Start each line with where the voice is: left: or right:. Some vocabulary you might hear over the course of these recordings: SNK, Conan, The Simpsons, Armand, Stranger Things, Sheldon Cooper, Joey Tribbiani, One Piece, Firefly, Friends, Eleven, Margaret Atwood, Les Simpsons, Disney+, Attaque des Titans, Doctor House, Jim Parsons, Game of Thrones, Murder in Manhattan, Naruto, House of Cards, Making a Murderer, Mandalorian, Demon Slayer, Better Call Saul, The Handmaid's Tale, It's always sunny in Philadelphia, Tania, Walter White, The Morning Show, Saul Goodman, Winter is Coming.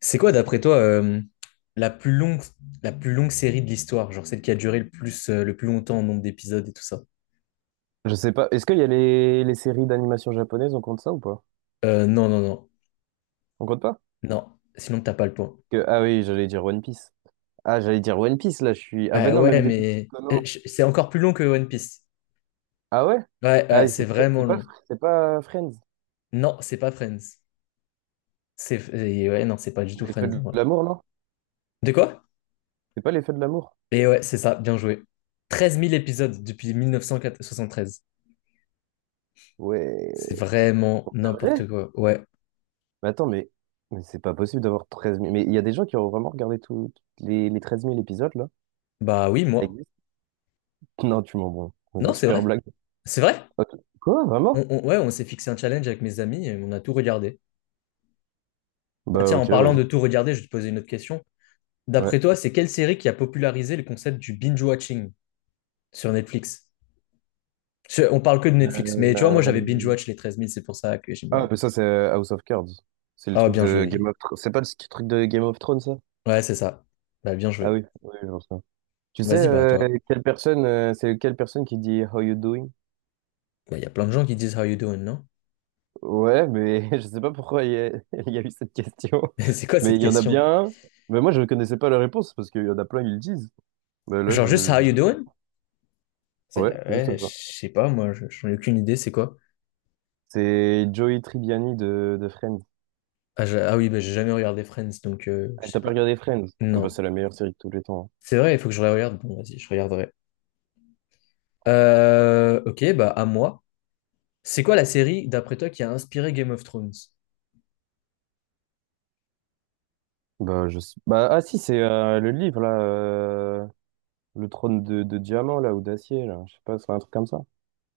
left: C'est quoi, d'après toi, la plus longue, la plus longue série de l'histoire? Genre celle qui a duré le plus longtemps en nombre d'épisodes et tout ça.
right: Je sais pas. Est-ce qu'il y a les séries d'animation japonaises, on compte ça ou pas?
left: Non, non, non.
right: On compte pas?
left: Non. Sinon, t'as pas le point.
right: Ah oui, j'allais dire One Piece. Ah, j'allais dire One Piece, là, je suis. Ah
left: Bah
right: ben non, même
left: ouais,
right: des petits
left: mais
right: Conan.
left: c'est encore plus long que One Piece.
right: Ah ouais?
left: Ouais, ouais,
right: Ah,
left: c'est vraiment
right: C'est pas,
left: long.
right: c'est pas Friends.
left: Non, c'est pas Friends. C'est... et Ouais, non, c'est pas du tout
right: Les feux
left: Friends en
right: de
left: vrai.
right: l'amour, non?
left: De quoi?
right: C'est pas les feux de l'amour?
left: Et ouais, c'est ça, bien joué. 13 000 épisodes depuis 1973.
right: Ouais.
left: C'est vraiment
right: Pour de vrai?
left: n'importe quoi. Ouais.
right: Mais attends, mais c'est pas possible d'avoir 13 000. Mais il y a des gens qui ont vraiment regardé tous les 13 000 épisodes, là.
left: Bah oui,
right: Ça
left: moi.
right: existe. Non, tu m'en bon.
left: Non,
right: C'est
left: c'est
right: super
left: vrai.
right: blague.
left: C'est vrai?
right: Ok. Quoi, vraiment?
left: Ouais, on s'est fixé un challenge avec mes amis et on a tout regardé. Bah
right: Bah
left: tiens, en
right: ok,
left: parlant
right: vas-y.
left: de tout regarder, je vais te poser une autre question.
right: Ouais.
left: D'après toi, c'est quelle série qui a popularisé le concept du binge-watching sur Netflix? On parle que de Netflix, mais tu vois, moi j'avais
right: Euh,
left: binge-watch les 13 000, c'est pour ça que j'ai mis en
right: Ah,
left: ligne.
right: mais ça c'est House of Cards. C'est le
left: Ah,
right: truc
left: bien
right: de
left: joué.
right: Game of Thrones. C'est pas truc de Game of Thrones, ça?
left: Ouais, c'est ça. Bah, bien
right: Ah
left: joué.
right: oui, oui, je vois ça. Tu sais,
left: Vas-y, bah toi.
right: c'est quelle personne qui dit How you doing?
left: Bah, il y a plein de gens qui disent How you doing, non?
right: Ouais, mais je sais pas pourquoi il y a eu cette question.
left: Mais c'est quoi
right: Mais
left: cette
right: il y en a
left: question?
right: bien un. Mais moi, je ne connaissais pas la réponse parce qu'il y en a plein ils le disent. Mais là,
left: Genre juste
right: je,
left: How
right: je
left: you
right: sais pas.
left: doing? Ça y
right: Ouais,
left: est,
right: juste
left: ouais, je
right: ça.
left: sais pas, moi, j'en ai aucune idée, c'est quoi?
right: C'est Joey Tribbiani de Friends.
left: Ah, ah oui, bah, j'ai jamais regardé Friends, donc
right: Ah,
left: je
right: t'as
left: sais
right: pas
left: pas.
right: regardé Friends? Ah bah, c'est
left: Non.
right: la meilleure série de tous les temps, hein.
left: C'est vrai, il faut que je regarde. Bon, vas-y, je regarderai. Ok, bah à moi. C'est quoi la série, d'après toi, qui a inspiré Game of Thrones?
right: Bah, bah, ah si, c'est le livre, là. Le trône de diamant, là, ou d'acier, là. Je sais pas, c'est un truc comme ça.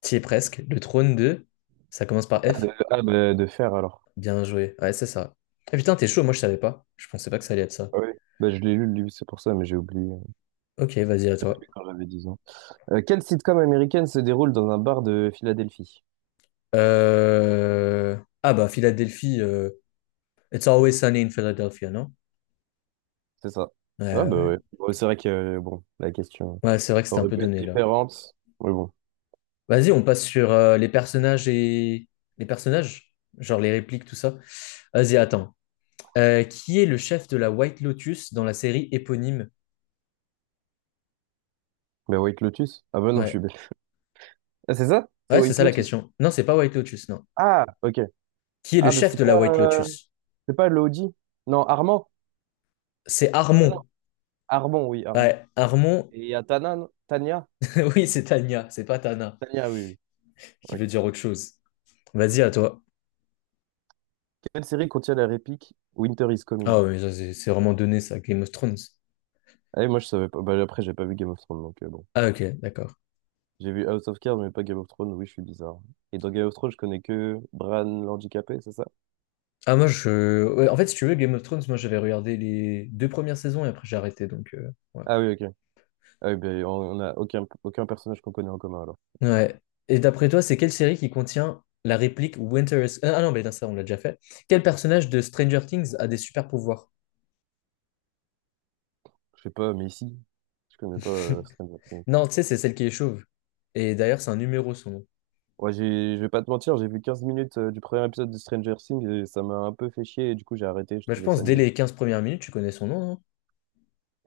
left: T'y es presque. Le trône de... Ça commence par
right: Ah, de,
left: F.
right: ah, bah, de fer, alors.
left: Bien joué. Ouais, c'est ça. Ah, putain, t'es chaud, moi je savais pas. Je pensais pas que ça allait être ça.
right: Ah oui. Bah, je l'ai lu, le livre, c'est pour ça, mais j'ai oublié.
left: Ok, vas-y, à
right: J'ai
left: toi.
right: oublié quand j'avais 10 ans. Quelle sitcom américaine se déroule dans un bar de Philadelphie?
left: Euh, Ah bah, Philadelphie. It's always sunny in Philadelphia, non?
right: C'est ça.
left: Ouais,
right: Ah
left: ouais.
right: bah
left: Ouais,
right: ouais. Bon, c'est vrai que, bon, la question
left: Ouais, c'est vrai que c'était un
right: aurait
left: peu
right: pu être
left: donné là.
right: différente. Mais bon.
left: Vas-y, on passe sur les personnages et... Les personnages? Genre les répliques, tout ça. Vas-y, attends. Qui est le chef de la White Lotus dans la série éponyme?
right: Bah, White Lotus? Ah bah non, je
left: Ouais.
right: suis bête. Ah, c'est ça? C'est
left: Ouais, c'est
right: White
left: ça la
right: Lotus?
left: question. Non, c'est pas White Lotus, non.
right: Ah, ok.
left: Qui est le
right: Ah, bah
left: chef
right: c'est
left: de la
right: pas...
left: White Lotus?
right: C'est pas Lodi? Non, Armand?
left: C'est
right: Ah non,
left: Armon.
right: Armand, oui, Armand.
left: Ouais, Armon.
right: Et il y a Tania?
left: Oui, c'est Tanya, c'est pas Tana,
right: Tania, oui, oui.
left: qui
right: Ouais.
left: veut dire autre chose. Vas-y, à toi.
right: Quelle série contient la réplique Winter is Coming?
left: Ah, ouais, mais ça, c'est vraiment donné, ça, Game of Thrones.
right: Ah oui, moi, je savais pas. Bah, après, j'ai pas vu Game of Thrones, donc bon.
left: Ah, ok, d'accord.
right: J'ai vu House of Cards, mais pas Game of Thrones. Oui, je suis bizarre. Et dans Game of Thrones, je connais que Bran l'handicapé, c'est ça?
left: Ah, moi, je. Ouais, en fait, si tu veux, Game of Thrones, moi, j'avais regardé les deux premières saisons et après, j'ai arrêté, donc, ouais.
right: Ah oui, ok. Ah oui, ben, on a aucun personnage qu'on connaît en commun, alors.
left: Ouais. Et d'après toi, c'est quelle série qui contient la réplique Winter is... Ah ah non, mais non, ça, on l'a déjà fait. Quel personnage de Stranger Things a des super pouvoirs?
right: Je sais pas, mais si. Je connais pas Stranger Things.
left: Non, tu sais, c'est celle qui est chauve. Et d'ailleurs, c'est un numéro, son nom.
right: Ouais, je vais pas te mentir, j'ai vu 15 minutes du premier épisode de Stranger Things et ça m'a un peu fait chier et du coup j'ai arrêté, je
left: Bah, je
right: trouvais
left: pense,
right: ça
left: dès
right: nul.
left: les 15 premières minutes, tu connais son nom, non?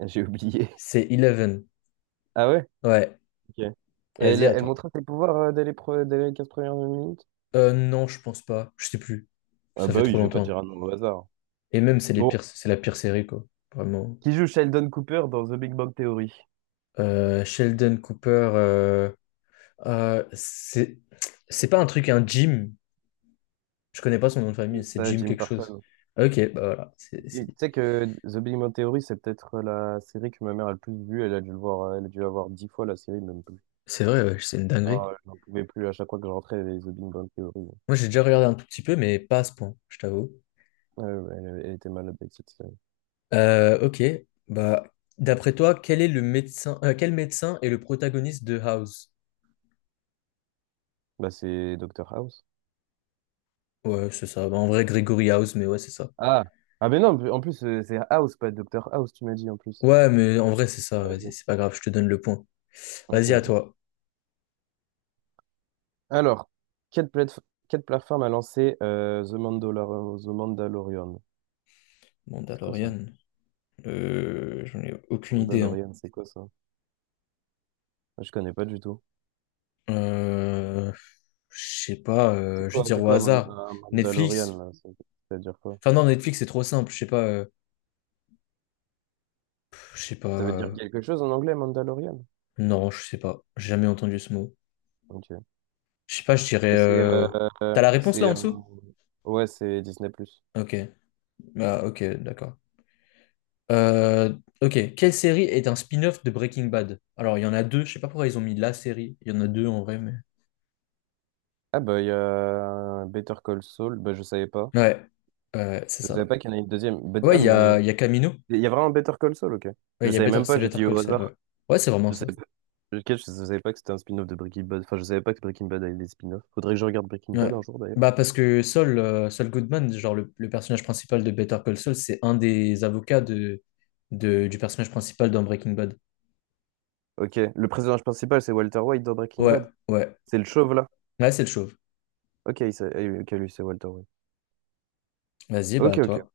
right: J'ai oublié.
left: C'est Eleven.
right: Ah ouais?
left: Ouais.
right: Ok. Et elle,
left: Vas-y, à
right: elle
left: toi.
right: montrait ses pouvoirs dès les 15 premières minutes?
left: Non, je pense pas. Je sais plus.
right: Ah
left: Ça fait
right: bah oui,
left: trop
right: je vais pas dire
left: longtemps.
right: un nom au hasard.
left: Et même,
right: Bon,
left: c'est la pire série, quoi. Vraiment.
right: qui joue Sheldon Cooper dans The Big Bang Theory?
left: Sheldon Cooper... euh, c'est... C'est pas un truc, un gym. Je connais pas son nom de
right: Oui.
left: famille, c'est
right: Ah,
left: Jim
right: Jim
left: quelque chose.
right: Parsons.
left: Ah, Ok, bah voilà. C'est c'est-
right: Tu sais que The Big Bang Theory, c'est peut-être la série que ma mère a le plus vue. Elle a dû le voir, elle a dû avoir 10 fois la série, même plus.
left: c'est vrai, ouais, c'est une
right: Ah,
left: dinguerie.
right: je n'en pouvais plus à chaque fois que je rentrais, elle The Big Bang Theory.
left: Moi, j'ai déjà regardé un tout petit peu, mais pas à ce point, je t'avoue.
right: Ouais, ouais, elle était malade avec cette série.
left: Ok, bah, d'après toi, quel médecin est le protagoniste de House?
right: Bah, c'est Doctor House.
left: Ouais, c'est ça. Bah, en vrai, Gregory House, mais ouais, c'est ça.
right: Ah! Ah, mais non, en plus, c'est House, pas Doctor House, tu m'as dit en plus.
left: Ouais, mais en vrai, c'est ça.
right: Ah,
left: Vas-y, c'est
right: ok,
left: pas grave, je te donne le point.
right: ok.
left: Vas-y, à
right: Ok.
left: toi.
right: Alors, quelle, plate- quelle plateforme a lancé The Mandalorian? C'est quoi ça?
left: Mandalorian. J'en ai aucune idée, hein.
right: Mandalorian, c'est quoi ça? Ah, je connais pas du tout.
left: Euh, je sais pas,
right: C'est
left: je vais
right: quoi,
left: dire
right: c'est
left: au
right: quoi
left: hasard.
right: un
left: Netflix?
right: Mandalorian là? Ça veut dire quoi?
left: Enfin non, Netflix, c'est trop simple. Je sais pas. Je sais pas.
right: Ça veut dire quelque chose en anglais, Mandalorian?
left: Non, je sais pas. J'ai jamais entendu ce mot.
right: Ok.
left: Je sais pas, je dirais.
right: Bah,
left: T'as la réponse là
right: c'est
left: en dessous?
right: ouais, c'est Disney+.
left: Ok, bah ok, d'accord. Euh, ok. Quelle série est un spin-off de Breaking Bad? Alors, il y en a deux. Je sais pas pourquoi ils ont mis la série. Il y en a deux en vrai, mais.
right: Ah bah il y a Better Call Saul, bah je savais pas.
left: Ouais. Ouais, c'est
right: Je savais
left: ça.
right: pas qu'il y en a une deuxième.
left: Ouais,
right: Ah
left: il y a,
right: mais
left: il y a Camino.
right: il y a vraiment Better Call Saul, ok.
left: Ouais,
right: Je
left: il y a
right: savais
left: Better...
right: même pas,
left: c'est
right: j'ai
left: Better
right: dit au
left: Call Saul,
right: hasard.
left: ouais. Ouais, c'est vraiment
right: Je
left: ça.
right: savais pas, lequel, je savais pas que c'était un spin-off de Breaking Bad. Enfin, je savais pas que Breaking Bad avait des spin-offs. Faudrait que je regarde Breaking Bad
left: Ouais.
right: un jour d'ailleurs.
left: Bah parce que Saul Goodman, genre le personnage principal de Better Call Saul, c'est un des avocats du personnage principal dans Breaking Bad.
right: Ok, le personnage principal c'est Walter White dans Breaking
left: Ouais,
right: Bad.
left: ouais.
right: C'est le chauve là.
left: Ouais, c'est le chauve.
right: Ok, ok, lui c'est Walter White.
left: Vas-y,
right: Ok,
left: bah
right: ok.
left: toi.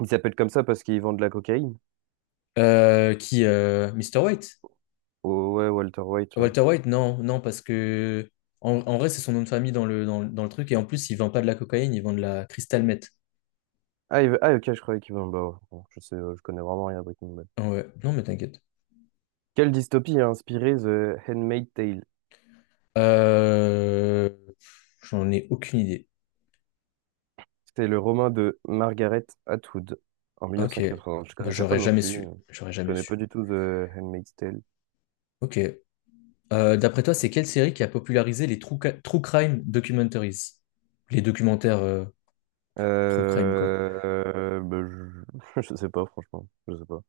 right: Il s'appelle comme ça parce qu'il vend de la cocaïne.
left: Qui Mr. White?
right: Oh, ouais, Walter White là.
left: Walter White? Non, non, parce que en vrai, c'est son nom de famille dans le truc. Et en plus, il vend pas de la cocaïne, il vend de la crystal meth.
right: Ah, ah, ok, je croyais qu'il vend. Bah, ouais, bon, je sais, je connais vraiment rien à Breaking Bad.
left: Ouais, non, mais t'inquiète.
right: Quelle dystopie a inspiré The Handmaid's Tale?
left: Euh, J'en ai aucune idée.
right: C'est le roman de Margaret Atwood en
left: Ok.
right: 1980. Je
left: Bah,
right: connaissais pas
left: j'aurais
right: non
left: jamais
right: plus.
left: su. J'aurais
right: Je
left: jamais
right: connais
left: su.
right: pas du tout The Handmaid's Tale.
left: Ok. D'après toi, c'est quelle série qui a popularisé les true crime documentaries? Les documentaires true crime, quoi.
right: Bah, je... je sais pas, franchement. Je sais pas.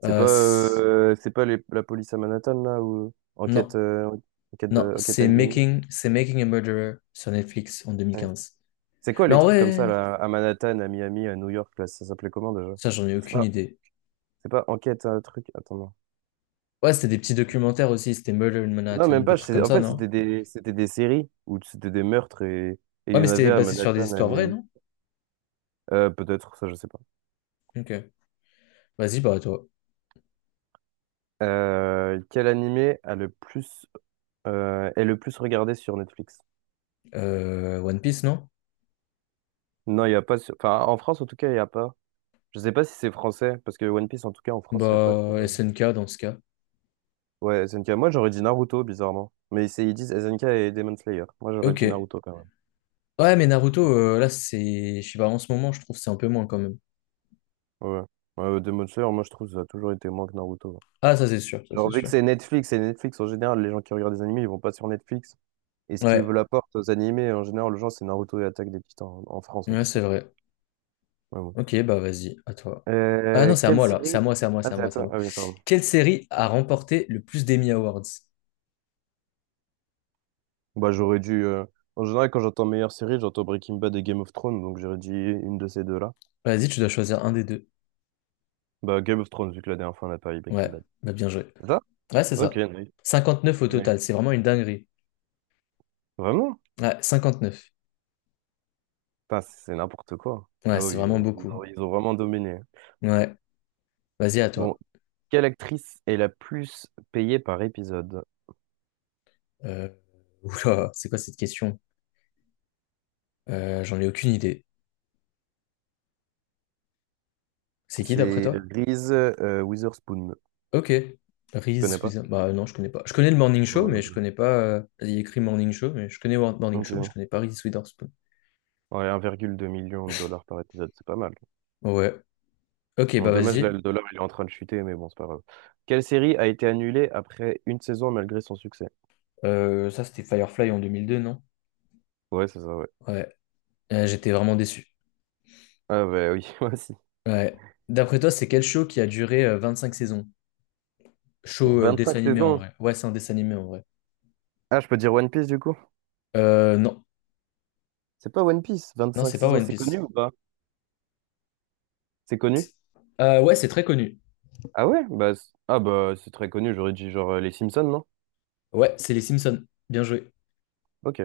left: Euh, c'est-
right: C'est pas la police à Manhattan, là, ou enquête,
left: non, non,
right: enquête à
left: c'est
right: Miami.
left: Making, c'est Making a Murderer sur Netflix en deux mille
right: Ouais.
left: quinze.
right: C'est quoi
left: Mais
right: les
left: en
right: trucs comme ça,
left: vrai,
right: là, à Manhattan, à Miami, à New York, là, ça s'appelait comment déjà?
left: ça, j'en ai
right: C'est
left: aucune
right: pas,
left: idée.
right: c'est pas enquête, un truc. Attends, non.
left: Ouais, c'était des petits documentaires aussi, c'était Murder in
right: Non,
left: Manhattan,
right: même pas.
left: des trucs comme
right: En
left: ça,
right: fait,
left: non?
right: c'était des séries où c'était des meurtres et il
left: Ouais,
right: y
left: mais
right: en
left: c'était
right: avait à
left: basé sur des
right: Manhattan, à
left: histoires vraies,
right: Miami.
left: non?
right: Peut-être, ça, je sais pas.
left: Ok. Vas-y, bah, toi.
right: Quel animé a est le plus regardé sur Netflix?
left: One Piece, non?
right: Non, il n'y a pas. Enfin, en France, en tout cas, il n'y a pas. Je sais pas si c'est français, parce que One Piece, en tout cas, en France, il n'y a pas sur.
left: Bah, SNK dans ce cas.
right: Ouais, SNK. Moi, j'aurais dit Naruto, bizarrement. Ils disent SNK et Demon Slayer. Moi, j'aurais dit
left: Ok.
right: Naruto quand même.
left: Ouais, mais Naruto,
right: Mais bon.
left: là, c'est. Je sais pas, en ce moment, je trouve que c'est un peu moins quand même.
right: Ouais. Ouais, Demon Slayer, moi, je trouve que ça a toujours été moins que Naruto.
left: Ah, ça c'est sûr, ça c'est
right: Genre, vu que
left: sûr.
right: c'est Netflix, et Netflix, en général, les gens qui regardent des animés, ils vont pas sur Netflix. Et ce qui veut
left: Ouais,
right: la porte aux animés, en général, les gens, c'est Naruto et Attaque des Titans, en France, en
left: ouais,
right: tout cas.
left: c'est vrai.
right: Ouais, ouais.
left: Ok, bah vas-y, à toi. Ah non, c'est à
right: Quelle
left: moi là. C'est à
right: série?
left: moi, c'est à moi,
right: Ah,
left: c'est à
right: c'est à
left: moi, c'est à
right: toi.
left: moi.
right: Ah oui, pardon.
left: Quelle série a remporté le plus d'Emmy Awards?
right: Bah, j'aurais dû. En général, quand j'entends meilleure série, j'entends Breaking Bad et Game of Thrones, donc j'aurais dit une de ces deux-là.
left: Vas-y, tu dois choisir un des deux.
right: Bah, Game of Thrones, vu que la dernière fois on a pas eu Breaking
left: Ouais,
right: Bad.
left: bah bien joué.
right: C'est ça?
left: Ouais, c'est
right: Ok,
left: ça.
right: nice,
left: 59 au
right: nice.
left: total, c'est vraiment une dinguerie.
right: Vraiment?
left: Ouais, 59.
right: Putain, c'est n'importe quoi.
left: Ouais,
right: Ah
left: c'est
right: oui, oui,
left: vraiment
right: oui. ils
left: beaucoup.
right: ont, ils ont vraiment dominé.
left: Ouais, vas-y, à
right: Bon,
left: toi.
right: quelle actrice est la plus payée par épisode?
left: Euh... Oula, c'est quoi cette question? J'en ai aucune idée. C'est qui d'après
right: C'est
left: toi?
right: Reese Witherspoon. Tu
left: Ok.
right: connais
left: Reese
right: pas?
left: Witherspoon. Bah non, je connais pas. Je connais le Morning
right: Non,
left: Show,
right: moi non
left: mais je
right: plus.
left: connais pas. Il y a écrit Morning Show, mais je connais Morning Show, mais je
right: Ok.
left: connais pas Reese Witherspoon.
right: Ouais, 1,2 million de dollars par épisode, c'est pas mal.
left: Ouais. Ok,
right: Bon,
left: bah
right: dommage, là,
left: vas-y.
right: le dollar, il est en train de chuter, mais bon, c'est pas grave. Quelle série a été annulée après une saison malgré son succès?
left: Ça, c'était Firefly en 2002, non?
right: Ouais, c'est ça, ouais.
left: Ouais. J'étais vraiment déçu.
right: Ah, bah oui, moi aussi.
left: Ouais. D'après toi, c'est quel show qui a duré cinq saisons? Show
right: Donc,
left: dessin
right: 25
left: animé en
right: saisons.
left: vrai. Ouais, c'est un dessin animé en vrai.
right: Ah, je peux dire One Piece, du coup?
left: Non.
right: C'est pas One Piece,
left: Non,
right: 25
left: c'est pas
right: saisons,
left: One
right: c'est connu
left: Piece.
right: ou pas? C'est connu?
left: Ouais, c'est très connu.
right: Ah ouais? Bah, ah bah, c'est très connu, j'aurais dit genre les Simpsons, non?
left: Ouais, c'est les Simpsons. Bien joué.
right: Ok.